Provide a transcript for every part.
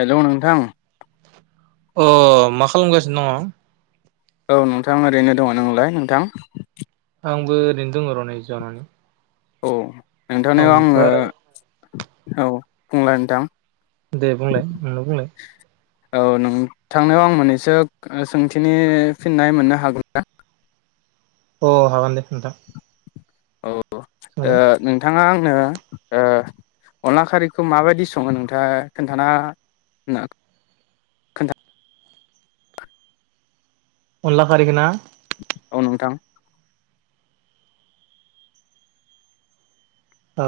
Hello नोंथां अ मा खालामगासिनो दङ? औ नोंथां ओरैनो दङ नोंलाय नोंथां। आंबो ओरैनो दङ र नै जनानै। औ। नोंथांनियाव आङो ओमफ्राय औ बुंलाय नोंथां। दे बुंलाय नोंनो बुंलाय औ नोंथांनायाव आं मोननैसो सोंथिनि फिननाय मोननो हागौ ना? अ हागोन दे नोंथां। औ। ओ सोंलाय नोंथाङा आं [unintelligible] अनला खारिैखौ माबायदि सङो नोंथाङा खोन्थाना हो [inaudible] अनला खारिखो ना। औ नोंथां। ओ।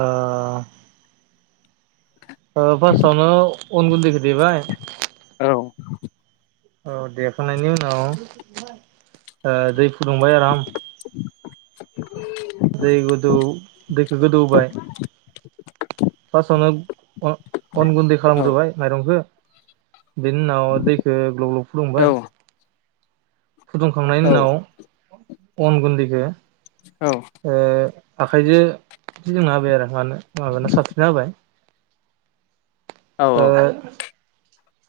ओ फास्टआवनो अन गुन्दैखो। देबाय औ औ देखांनायनि उनाव ओ दै फु दुंबाय आराम [inaudible] दै गोदौ दैखौ गोदौहोबाय फासआवनो अन अन गुन्दै औ खालामग्रोबाय माइरंखो बिनि उनाव दैखौ ग्लब ग्लब औ फुदुंबाय फुदुंखांनायनि औ उनाव अन गुन्दैखौ। औ ओ। आखाइजो इदि जोंना होबाय आरो मानो माबाना साबसिन हाबाय औ ओ।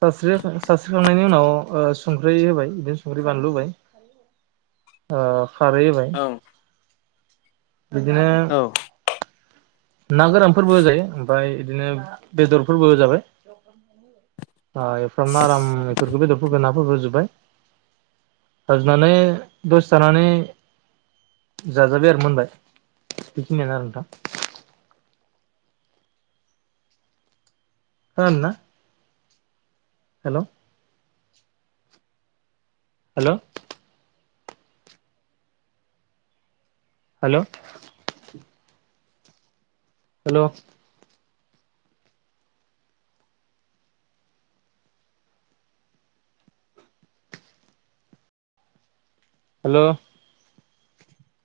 सास्रि सास्रिखांनायनि उनाव ओ संख्रि होबाय बिदिनो संख्रि बानलु होबाय ओ खारै होबाय औ बिदिनो। ना गोरानफोरबो होजायो ओमफाय इदिनो बेदरफोरबो होजाबाय। आ एफाराम औ आराम एफोरखौ बेदरफोरखौ ना। होहोजोबाय होजोबनानै दसे थानानै जाजाबाय आरो मोनबाय बेखिनियानो आरो नोंथां। [inaudible] हेल' हेल' हेल हेल' हेल'